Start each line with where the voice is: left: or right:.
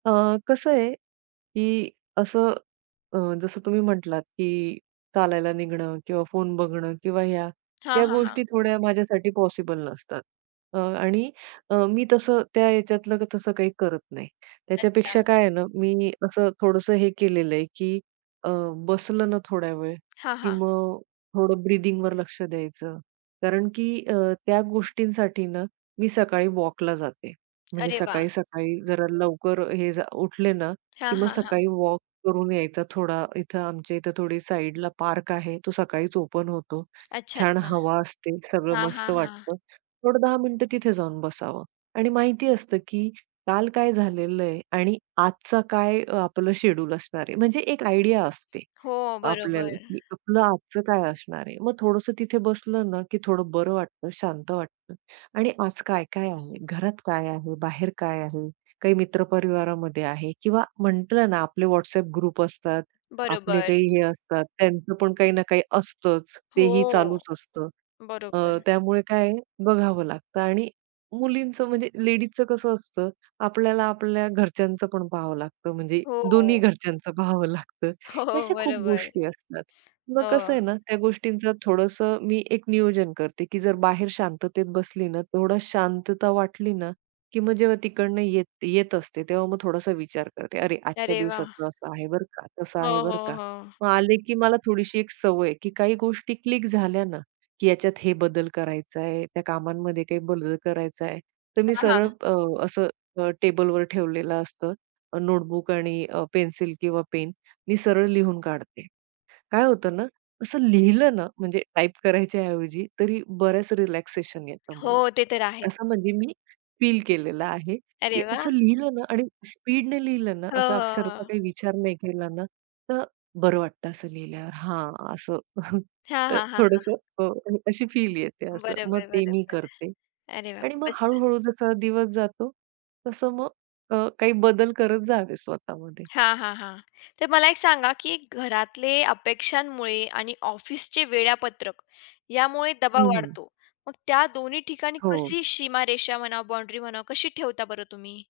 right: अ, कसं आहे की असं अ, जसं तुम्ही म्हटलात, की चालायला निघणं किंवा फोन बघणं किंवा ह्या,
left: हां,
right: ह्या
left: हां,
right: गोष्टी
left: हां.
right: थोड्या माझ्यासाठी पॉसिबल नसतात. अ, आणि अ, मी तसं त्या ह्याच्यातलं तसं काही करत नाही.
left: अच्छा.
right: त्याच्यापेक्षा काय आहे ना, मी असं थोडंसं हे केलेलं आहे की अ, बसलं ना थोड्या वेळ
left: हां,
right: की
left: हां.
right: मग थोडं ब्रिदिंगवर लक्ष द्यायचं कारण की अ, त्या गोष्टींसाठी ना, मी सकाळी वॉकला जाते, म्हणजे
left: अरे वाह!
right: सकाळी-सकाळी जरा लवकर हे, जा उठले ना,
left: हां,
right: की मग
left: हां, हां.
right: सकाळी वॉक करून यायचा थोडा. इथं आमच्या इथे थोडी साइडला पार्क आहे. तो सकाळीच ओपन होतो.
left: अच्छा,
right: छान
left: अच्छा.
right: हवा असते, सगळं
left: हां,
right: मस्त
left: हां, हां.
right: वाटतं. थोडं 10 मिनिटं तिथे जाऊन बसावं आणि माहिती असतं की काल काय झालेलं आहे आणि आजचा काय आपलं शेड्यूल असणार आहे. म्हणजे एक आयडिया असते
left: हो,
right: आपल्याला,
left: बरोबर.
right: की आपलं आजचं काय असणार आहे. मग थोडसं तिथे बसलं ना, की थोडं बरं वाटतं, शांत वाटतं. आणि आज काय-काय आहे, घरात काय आहे, बाहेर काय आहे? काही मित्र परिवारामध्ये आहे किंवा म्हटलं ना आपले WhatsApp ग्रुप असतात, आपले
left: बरोबर.
right: काही हे असतात, त्यांचं पण काही ना काही असतच, तेही
left: हो.
right: चालूच असतं. अ,
left: बरोबर.
right: त्यामुळे काय बघावं लागतं आणि मुलींचं म्हणजे लेडीजचं कसं असतं, आपल्याला आपल्या घरच्यांचं पण पाहावं लागतं, म्हणजे दोन्ही
left: हो.
right: घरच्यांच पाहावं लागतं,
left: हो,
right: अशा खूप
left: बरोबर.
right: गोष्टी असतात. मग कसं
left: हो.
right: आहे ना, त्या गोष्टींच थोडंस मी एक नियोजन करते, की जर बाहेर शांततेत बसली ना, थोडा शांतता वाटली ना, की मग जेव्हा तिकडून येत येत असते, तेव्हा मग थोडासा विचार करते. अरे, आजच्या
left: अरे वाह!
right: दिवसाचं असं आहे बरं का, तसं आहे
left: हो,
right: बरं
left: हो,
right: का.
left: हो.
right: मग आले की मला थोडीशी एक सवय आहे, की काही गोष्टी क्लिक झाल्या ना, की ह्याच्यात हे बदल करायचाय, त्या कामांमध्ये काही बदल करायचाय, तर मी
left: हां,
right: सरळ
left: हां.
right: अ, असं अ, टेबलवर ठेवलेलं असतं, अ, नोटबुक आणि अ, पेन्सिल किंवा पेन. मी सरळ लिहून काढते. काय होतं ना, असं लिहिलं ना, म्हणजे टाइप करायच्याऐवजी तरी बराच रिलॅक्सेशन येतं
left: हो,
right: मला.
left: ते तर
right: असं
left: आहेच.
right: म्हणजे मी फील केलेलं आहे, की
left: अरे वाह!
right: असं लिहिलं ना आणि स्पीडने लिहिलं ना,
left: हं,
right: असं
left: हं,
right: अक्षरचा
left: हं.
right: काही विचार नाही केला ना, तर बरं वाटत असं लिहिल्यावर हां, असं.
left: हां, हां, हां, हां.
right: थोडसं अ, अशी फील येते असं. मग
left: बरोबर,
right: ते मी
left: बरोबर.
right: करते
left: अरे वाह!
right: आणि मग
left: खूपच छान.
right: हळू-हळू जसा दिवस जातो, तसं मग अ, काही बदल करत जावे स्वतःमध्ये.
left: हां, हां, हां. तर मला एक सांगा, की घरातले अपेक्षांमुळे आणि ऑफिसचे वेळापत्रक यामुळे
right: हं,
left: दबाव
right: हं.
left: वाढतो. मग त्या दोन्ही ठिकाणी
right: हो.
left: कशी सीमारेषा म्हणा, बाउंडरी म्हणा कशी ठेवता बरं तुम्ही?